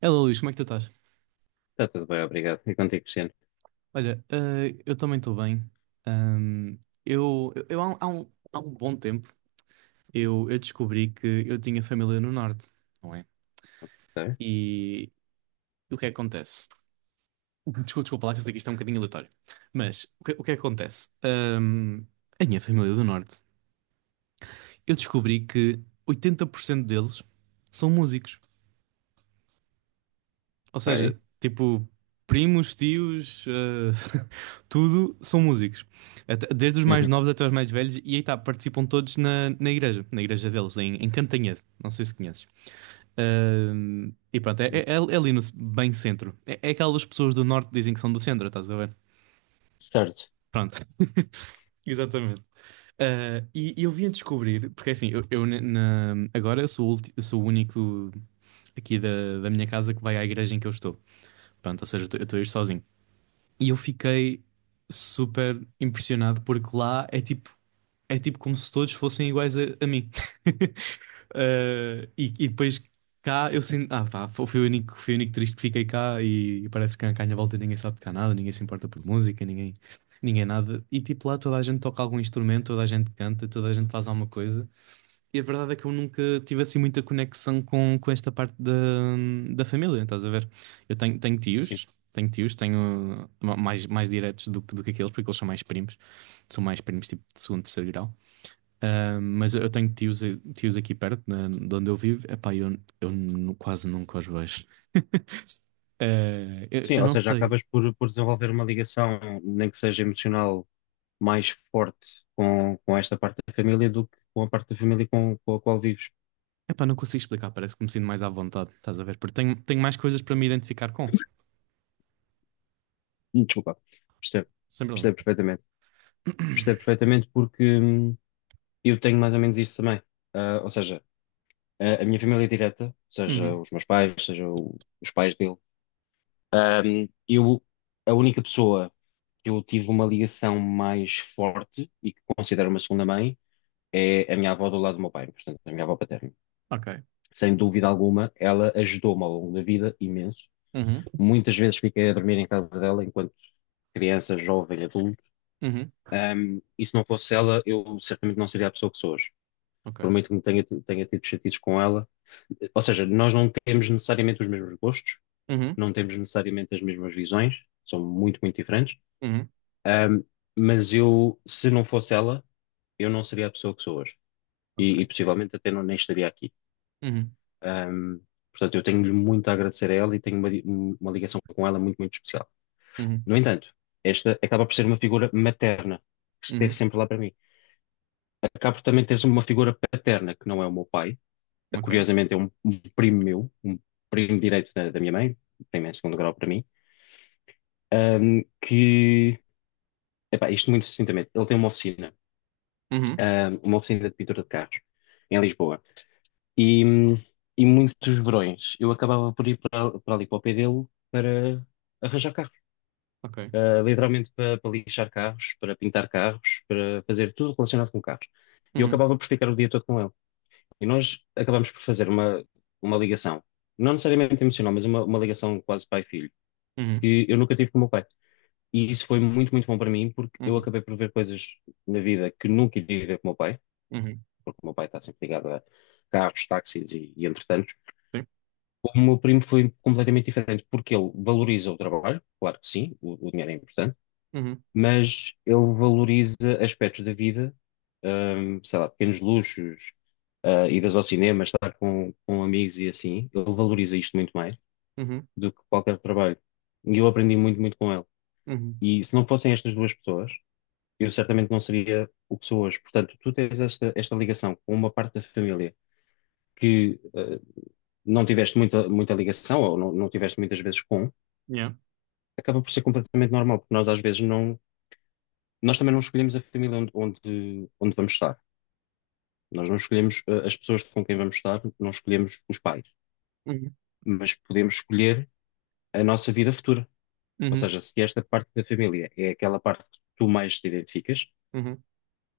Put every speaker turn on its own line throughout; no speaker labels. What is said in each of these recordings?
Hello, Luís, como é que tu estás?
Está tudo bem, obrigado. E contigo, Cristiano?
Olha, eu também estou bem. Ahm, eu há um bom tempo, eu descobri que eu tinha família no Norte, não é?
Ok.
E o que é que acontece? Desculpa, desculpa lá que eu sei que isto é um bocadinho aleatório. Mas o que é que acontece? A minha família é do Norte, eu descobri que 80% deles são músicos. Ou
Ok.
seja, tipo, primos, tios, tudo são músicos. Desde os mais
Uhum.
novos até os mais velhos, e aí tá, participam todos na igreja deles, em Cantanhede. Não sei se conheces. E pronto, é ali no bem centro. É aquelas pessoas do norte que dizem que são do centro, estás a ver?
Certo.
Pronto. Exatamente. Ah, e eu vim a descobrir, porque é assim, agora eu sou, eu sou o único aqui da minha casa que vai à igreja em que eu estou. Pronto, ou seja, eu estou a ir sozinho. E eu fiquei super impressionado porque lá é tipo como se todos fossem iguais a mim. E depois cá eu sinto, ah pá, fui o único triste que fiquei cá e, parece que cá à minha volta ninguém sabe tocar nada, ninguém se importa por música, ninguém, ninguém é nada. E tipo lá toda a gente toca algum instrumento, toda a gente canta, toda a gente faz alguma coisa. E a verdade é que eu nunca tive assim muita conexão com esta parte da família, estás a ver? Eu
Sim.
tenho tios, mais diretos do que aqueles, porque eles são mais primos tipo de segundo, terceiro grau. Ah, mas eu tenho tios, tios aqui perto, de onde eu vivo, epá, quase nunca os vejo. Ah,
Sim,
eu
ou
não
seja,
sei,
acabas por desenvolver uma ligação, nem que seja emocional, mais forte com esta parte da família do que com a parte da família com a qual vives.
epá, não consigo explicar, parece que me sinto mais à vontade, estás a ver? Porque tenho mais coisas para me identificar com,
Desculpa. Percebo.
sem problema.
Percebo perfeitamente. Percebo perfeitamente porque eu tenho mais ou menos isso também. Ou seja, a minha família é direta, seja
Uhum,
os meus pais, seja os pais dele. Ahm, eu, a única pessoa que eu tive uma ligação mais forte e que considero uma segunda mãe é a minha avó do lado do meu pai, portanto, a minha avó paterna.
ok.
Sem dúvida alguma, ela ajudou-me ao longo da vida imenso.
Uhum,
Muitas vezes fiquei a dormir em casa dela enquanto criança, jovem, adulto.
uhum,
E se não fosse ela, eu certamente não seria a pessoa que sou hoje.
ok.
Por muito que me tenha tido chatices com ela. Ou seja, nós não temos necessariamente os mesmos gostos,
Uhum.
não temos necessariamente as mesmas visões, são muito, muito diferentes.
Uhum,
Ahm, mas eu, se não fosse ela, eu não seria a pessoa que sou hoje. E,
ok.
e possivelmente até não, nem estaria aqui.
Uhum,
Ahm, portanto, eu tenho-lhe muito a agradecer a ela e tenho uma, uma ligação com ela muito, muito especial.
uhum,
No entanto, esta acaba por ser uma figura materna, que esteve
uhum,
sempre lá para mim. Acabo por também teres uma figura paterna, que não é o meu pai.
ok.
Curiosamente, é um primo meu, um primo direito da minha mãe, primo em segundo grau para mim, ahm, que, epá, isto muito sucintamente, ele tem uma oficina.
Uhum,
Uma oficina de pintura de carros em Lisboa. E, hum, e muitos verões eu acabava por ir para ali para o pé dele para arranjar carros.
ok.
Literalmente para lixar carros, para pintar carros, para fazer tudo relacionado com carros. E eu
Uhum,
acabava por ficar o dia todo com ele. E nós acabamos por fazer uma ligação, não necessariamente emocional, mas uma ligação quase pai-filho,
uhum,
que eu nunca tive com o meu pai. E isso foi muito, muito bom para mim, porque eu
uhum,
acabei por ver coisas na vida que nunca iria ver com o meu pai,
uhum,
porque o meu pai está sempre ligado a carros, táxis e entretantos.
sim.
O meu primo foi completamente diferente, porque ele valoriza o trabalho, claro que sim, o dinheiro é importante,
Uhum,
mas ele valoriza aspectos da vida, sei lá, pequenos luxos, idas ao cinema, estar com amigos e assim. Ele valoriza isto muito mais
uhum,
do que qualquer trabalho. E eu aprendi muito, muito com ele.
uhum,
E se não fossem estas duas pessoas, eu certamente não seria o que sou hoje. Portanto, tu tens esta, esta ligação com uma parte da família que não tiveste muita, muita ligação ou não tiveste muitas vezes com,
yeah.
acaba por ser completamente normal, porque nós às vezes não, nós também não escolhemos a família onde, onde vamos estar. Nós não escolhemos as pessoas com quem vamos estar, não escolhemos os pais,
Uhum,
mas podemos escolher a nossa vida futura. Ou
uhum,
seja, se esta parte da família é aquela parte que tu mais te identificas,
uhum,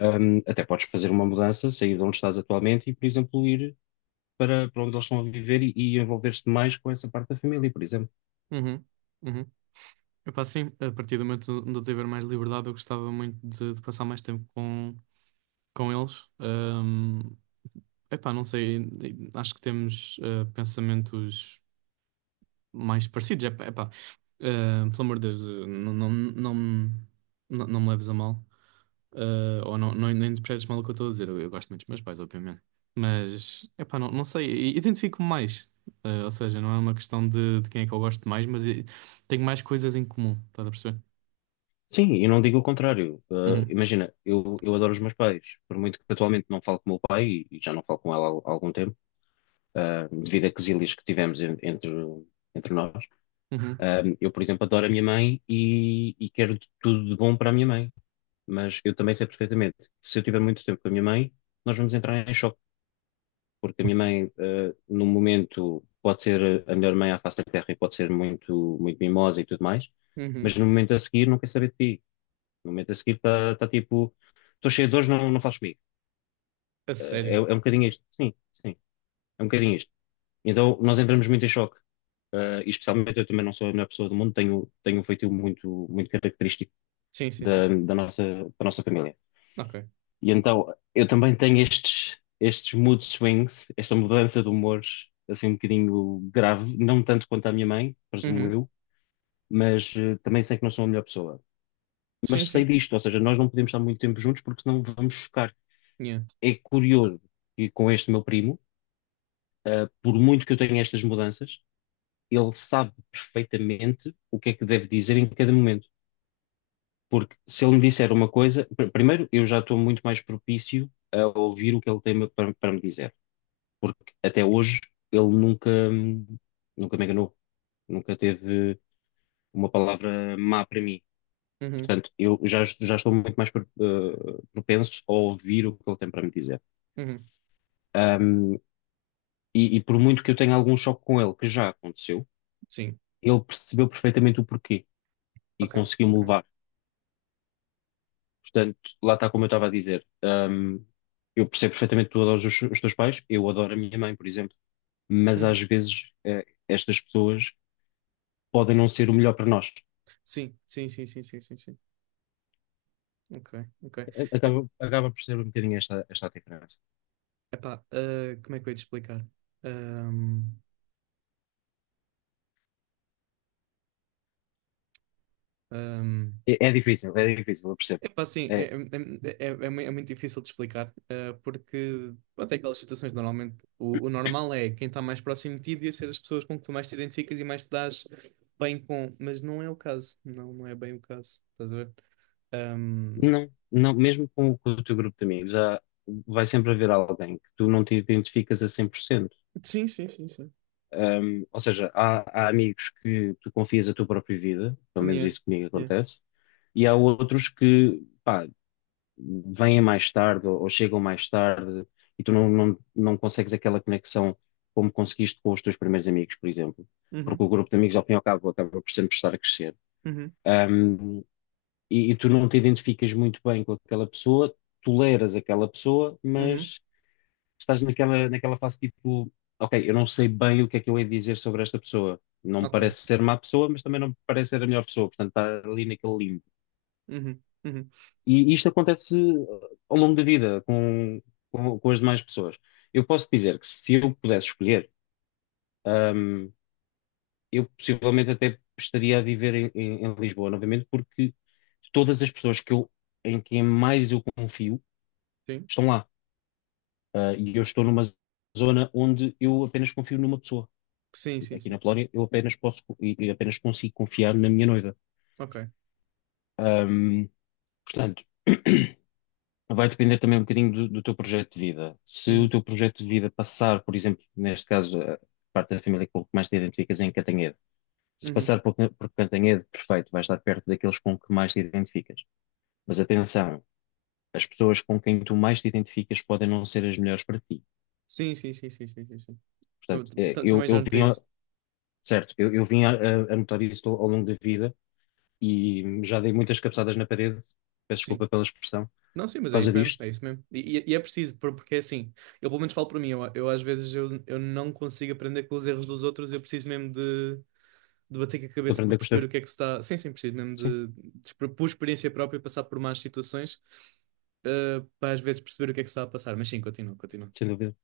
até podes fazer uma mudança, sair de onde estás atualmente e, por exemplo, ir para onde eles estão a viver e envolver-te mais com essa parte da família, por exemplo.
uhum, uhum. Epá, sim, a partir do momento onde eu tiver mais liberdade, eu gostava muito de passar mais tempo com eles. Epá, não sei, acho que temos pensamentos mais parecidos. Epá, epá, pelo amor de Deus, não, não me leves a mal. Ah, ou não interpretes mal o que eu estou a dizer. Eu gosto muito dos meus pais, obviamente. Mas, epá, não sei. Identifico-me mais. Ah, ou seja, não é uma questão de quem é que eu gosto mais, tenho mais coisas em comum. Estás a perceber?
Sim, e não digo o contrário.
Uhum.
Imagina, eu adoro os meus pais, por muito que atualmente não falo com o meu pai, e já não falo com ela há, algum tempo, devido a quezílias que tivemos entre nós.
Uhum.
Um, eu, por exemplo, adoro a minha mãe e quero de tudo de bom para a minha mãe, mas eu também sei perfeitamente que se eu tiver muito tempo com a minha mãe, nós vamos entrar em choque, porque a minha
Ok.
mãe, num momento, pode ser a melhor mãe à face da terra e pode ser muito, muito mimosa e tudo mais, mas
Uhum.
no momento a seguir não quer saber de ti, no momento a seguir está tipo, estou cheio de dores, não, não fales comigo.
A
É, é
sério?
um bocadinho isto. Sim, sim, é um bocadinho isto. Então nós entramos muito em choque. E especialmente eu também não sou a melhor pessoa do mundo, tenho um feitio muito, muito característico
Sim, sim,
da,
sim.
da nossa, da nossa família.
Ok.
E então eu também tenho estes, estes mood swings, esta mudança de humores, assim um bocadinho grave, não tanto quanto a minha mãe, presumo
Uhum.
eu, mas também sei que não sou a melhor pessoa.
Sim,
Mas sei
sim.
disto, ou seja, nós não podemos estar muito tempo juntos porque senão vamos chocar.
Yeah.
É curioso que com este meu primo, por muito que eu tenha estas mudanças, ele sabe perfeitamente o que é que deve dizer em cada momento. Porque se ele me disser uma coisa, primeiro, eu já estou muito mais propício a ouvir o que ele tem para me dizer. Porque até hoje ele nunca, nunca me enganou, nunca teve uma palavra má para mim.
Uhum.
Portanto, já estou muito mais propenso a ouvir o que ele tem para me dizer.
Uhum.
E por muito que eu tenha algum choque com ele, que já aconteceu,
Sim.
ele percebeu perfeitamente o porquê e
Ok,
conseguiu-me
ok.
levar. Portanto, lá está, como eu estava a dizer. Hum, eu percebo perfeitamente que tu adoras os teus pais, eu adoro a minha mãe, por exemplo, mas às
Uhum.
vezes estas pessoas podem não ser o melhor para nós.
Sim, sim, sim, sim, sim, sim, sim. Ok, ok. E-
Acaba por ser um bocadinho esta, esta a diferença.
Epá, ah, como é que eu ia te explicar? Ahm, ahm,
É, é difícil, eu percebo.
Epá, sim,
É,
é é muito difícil de explicar, porque até aquelas situações normalmente o normal é quem está mais próximo de ti devia ser as pessoas com que tu mais te identificas e mais te dás bem com, mas não é o caso, não é bem o caso, estás a ver? Ahm,
não, não, mesmo com o teu grupo de amigos, há, vai sempre haver alguém que tu não te identificas a 100%.
Sim, sim, sim, sim.
Um, ou seja, há amigos que tu confias a tua própria vida, pelo menos
Yeah,
isso comigo
yeah,
acontece, e há outros que, pá, vêm mais tarde ou chegam mais tarde e tu não consegues aquela conexão como conseguiste com os teus primeiros amigos, por exemplo, porque
uhum,
o grupo de amigos, ao fim e ao cabo, acaba por sempre estar a crescer.
uhum,
Um, e tu não te identificas muito bem com aquela pessoa, toleras aquela pessoa,
uhum,
mas estás naquela fase, tipo, ok, eu não sei bem o que é que eu hei de dizer sobre esta pessoa. Não me
ok,
parece ser má pessoa, mas também não me parece ser a melhor pessoa. Portanto, está ali naquele limbo.
uhum, uhum,
E isto acontece ao longo da vida com as demais pessoas. Eu posso dizer que se eu pudesse escolher, um, eu possivelmente até estaria a viver em Lisboa novamente, porque todas as pessoas em quem mais eu confio
sim,
estão lá. E eu estou numa zona onde eu apenas confio numa pessoa.
sim, sim,
Aqui
sim,
na Polónia, eu apenas posso e apenas consigo confiar na minha noiva.
ok,
Ahm, Portanto, vai depender também um bocadinho do teu projeto de vida. Se o
uhum,
teu projeto de vida passar, por exemplo, neste caso, a parte da família com que mais te identificas é em Cantanhede. Se
uhum,
passar por Cantanhede, perfeito, vais estar perto daqueles com que mais te identificas. Mas atenção, as pessoas com quem tu mais te identificas podem não ser as melhores para ti.
sim, sim, sim, sim, sim, sim, sim.
Portanto,
Também já notei isso,
certo, eu vim a notar isso ao longo da vida e já dei muitas cabeçadas na parede, peço
sim.
desculpa pela expressão,
Não, sim,
por
mas é
causa
isso mesmo, é
disto,
isso mesmo. E é preciso, porque é assim, eu pelo menos falo para mim, eu às vezes eu não consigo aprender com os erros dos outros, eu preciso mesmo de bater com a
de
cabeça para
aprender com os
perceber o que é
erros.
que se está. Sim, sim, preciso mesmo
Sim,
por experiência própria, passar por más situações, para às vezes perceber o que é que se está a passar. Mas sim, continua, continua.
sem dúvida.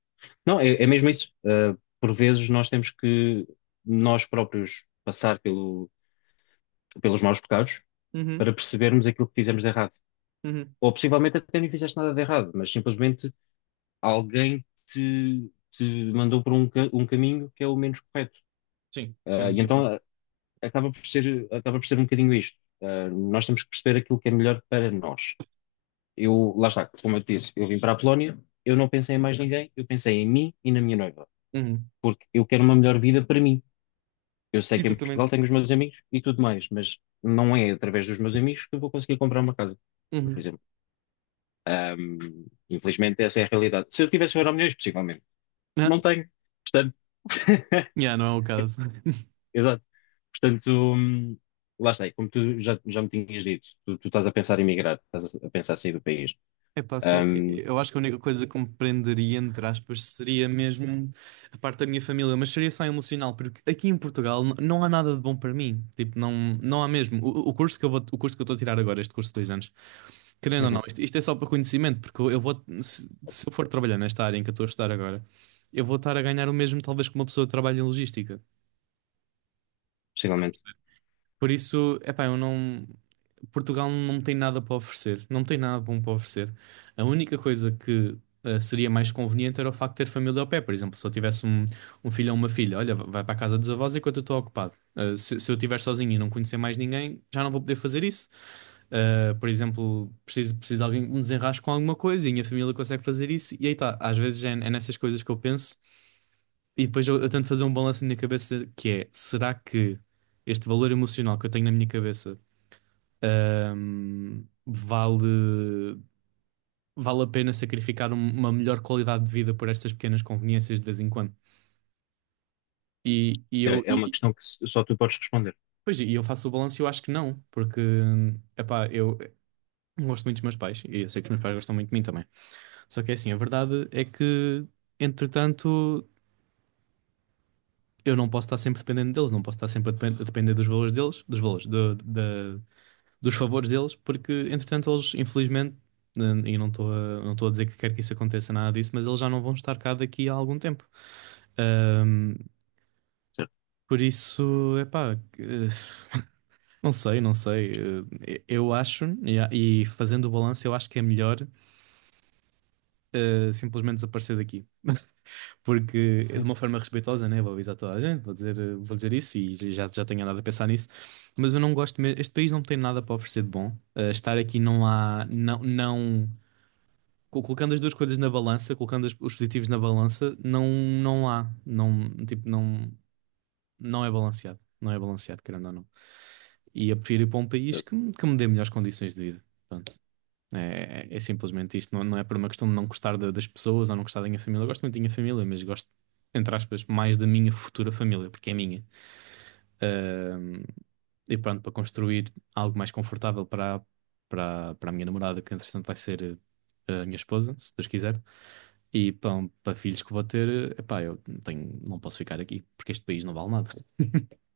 Não, é, é mesmo isso. Por vezes nós temos que nós próprios passar pelo, pelos maus pecados
Uhum,
para percebermos aquilo que fizemos de errado.
uhum.
Ou possivelmente até nem fizeste nada de errado, mas simplesmente alguém te mandou por um caminho que é o menos correto.
Sim,
Ah,
sim,
e
sim, sim.
então ah,
Sim.
acaba por ser um bocadinho isto. Ah, nós temos que perceber aquilo que é melhor para nós. Eu, lá está, como eu te disse, eu vim para a Polónia, eu não pensei em mais ninguém, eu pensei em mim e na minha noiva,
Uhum.
porque eu quero uma melhor vida para mim. Eu sei que em Portugal
Exatamente.
tenho os meus amigos e tudo mais, mas não é através dos meus amigos que eu vou conseguir comprar uma casa, por
Uhum.
exemplo. Infelizmente, essa é a realidade. Se eu tivesse um euro milhões, possivelmente.
Ah,
Não tenho. Portanto,
yeah, não é o caso.
exato. Portanto, lá está, e como tu já me tinhas dito, tu estás a pensar em migrar, estás a pensar em sair do país.
Epá, assim,
Ahm,
eu acho que a única coisa que me prenderia, entre aspas, seria mesmo a parte da minha família, mas seria só emocional, porque aqui em Portugal não há nada de bom para mim. Tipo, não, não há mesmo. O curso que eu vou, o curso que eu estou a tirar agora, este curso de 2 anos, querendo ou
uhum,
não, isto é só para conhecimento, porque eu vou, se eu for trabalhar nesta área em que eu estou a estudar agora, eu vou estar a ganhar o mesmo, talvez, que uma pessoa que trabalha em logística.
possivelmente.
Por isso, epá, eu não. Portugal não tem nada para oferecer, não tem nada bom para oferecer. A única coisa que seria mais conveniente era o facto de ter família ao pé, por exemplo, se eu tivesse um, um filho ou uma filha, olha, vai para a casa dos avós enquanto eu estou ocupado. Eh, se eu estiver sozinho e não conhecer mais ninguém, já não vou poder fazer isso. Por exemplo, preciso de alguém que me desenrasque com alguma coisa e a minha família consegue fazer isso. E aí tá, às vezes é nessas coisas que eu penso e depois eu tento fazer um balanço na minha cabeça que é, será que este valor emocional que eu tenho na minha cabeça Ahm, vale, vale a pena sacrificar uma melhor qualidade de vida por estas pequenas conveniências de vez em quando. E, e eu,
É, é
e,
uma
e-
questão que só tu podes responder,
Pois, e eu faço o balanço e eu acho que não, porque, epá, eu gosto muito dos meus pais e eu sei que os meus pais gostam muito de mim também. Só que é assim, a verdade é que, entretanto, eu não posso estar sempre dependendo deles, não posso estar sempre a depender dos valores deles, dos valores, do- da dos favores deles, porque entretanto eles, infelizmente, eh, e não estou a, não estou a dizer que quero que isso aconteça, nada disso, mas eles já não vão estar cá daqui a algum tempo. Ahm,
certo?
por isso, epá, não sei, não sei. Eu acho, e fazendo o balanço, eu acho que é melhor simplesmente desaparecer daqui. Porque de
Sim.
uma forma respeitosa, né? Vou avisar toda a gente, vou dizer, vou dizer isso e já, já tenho andado a pensar nisso. Mas eu não gosto mesmo. Este país não tem nada para oferecer de bom. Eh, estar aqui não há. Não, não. Colocando as duas coisas na balança, os positivos na balança, não, não há, não, tipo, não, não é balanceado, não é balanceado, querendo ou não. E eu prefiro ir para um país
Certo.
que me dê melhores condições de vida. Pronto. É simplesmente isto, não é por uma questão de não gostar das pessoas ou não gostar da minha família. Eu gosto muito da minha família, mas gosto, entre aspas, mais da minha futura família, porque é minha. Ahm, e pronto, para construir algo mais confortável para a minha namorada, que entretanto vai ser a minha esposa, se Deus quiser. E pão, para filhos que vou ter, epá, eu não tenho, não posso ficar aqui, porque este país não vale nada.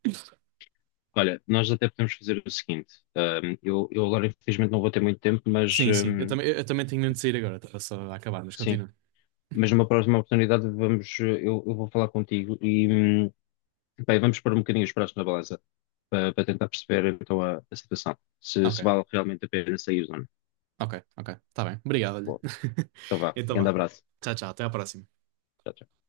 Olha, nós até podemos fazer o seguinte: eu agora infelizmente não vou ter muito tempo, mas
Sim, sim, eu também tenho mesmo de sair agora, estava só a acabar, mas
sim,
continua.
mas numa próxima oportunidade vamos, eu vou falar contigo e bem, vamos pôr um bocadinho os pratos na balança para tentar perceber então a situação, se,
Ok,
se vale realmente a pena sair ou não.
ok, ok, está bem, obrigado, olha.
Bom, então vá,
Então
grande
vá,
abraço.
tchau, tchau, até à próxima.
Tchau, tchau.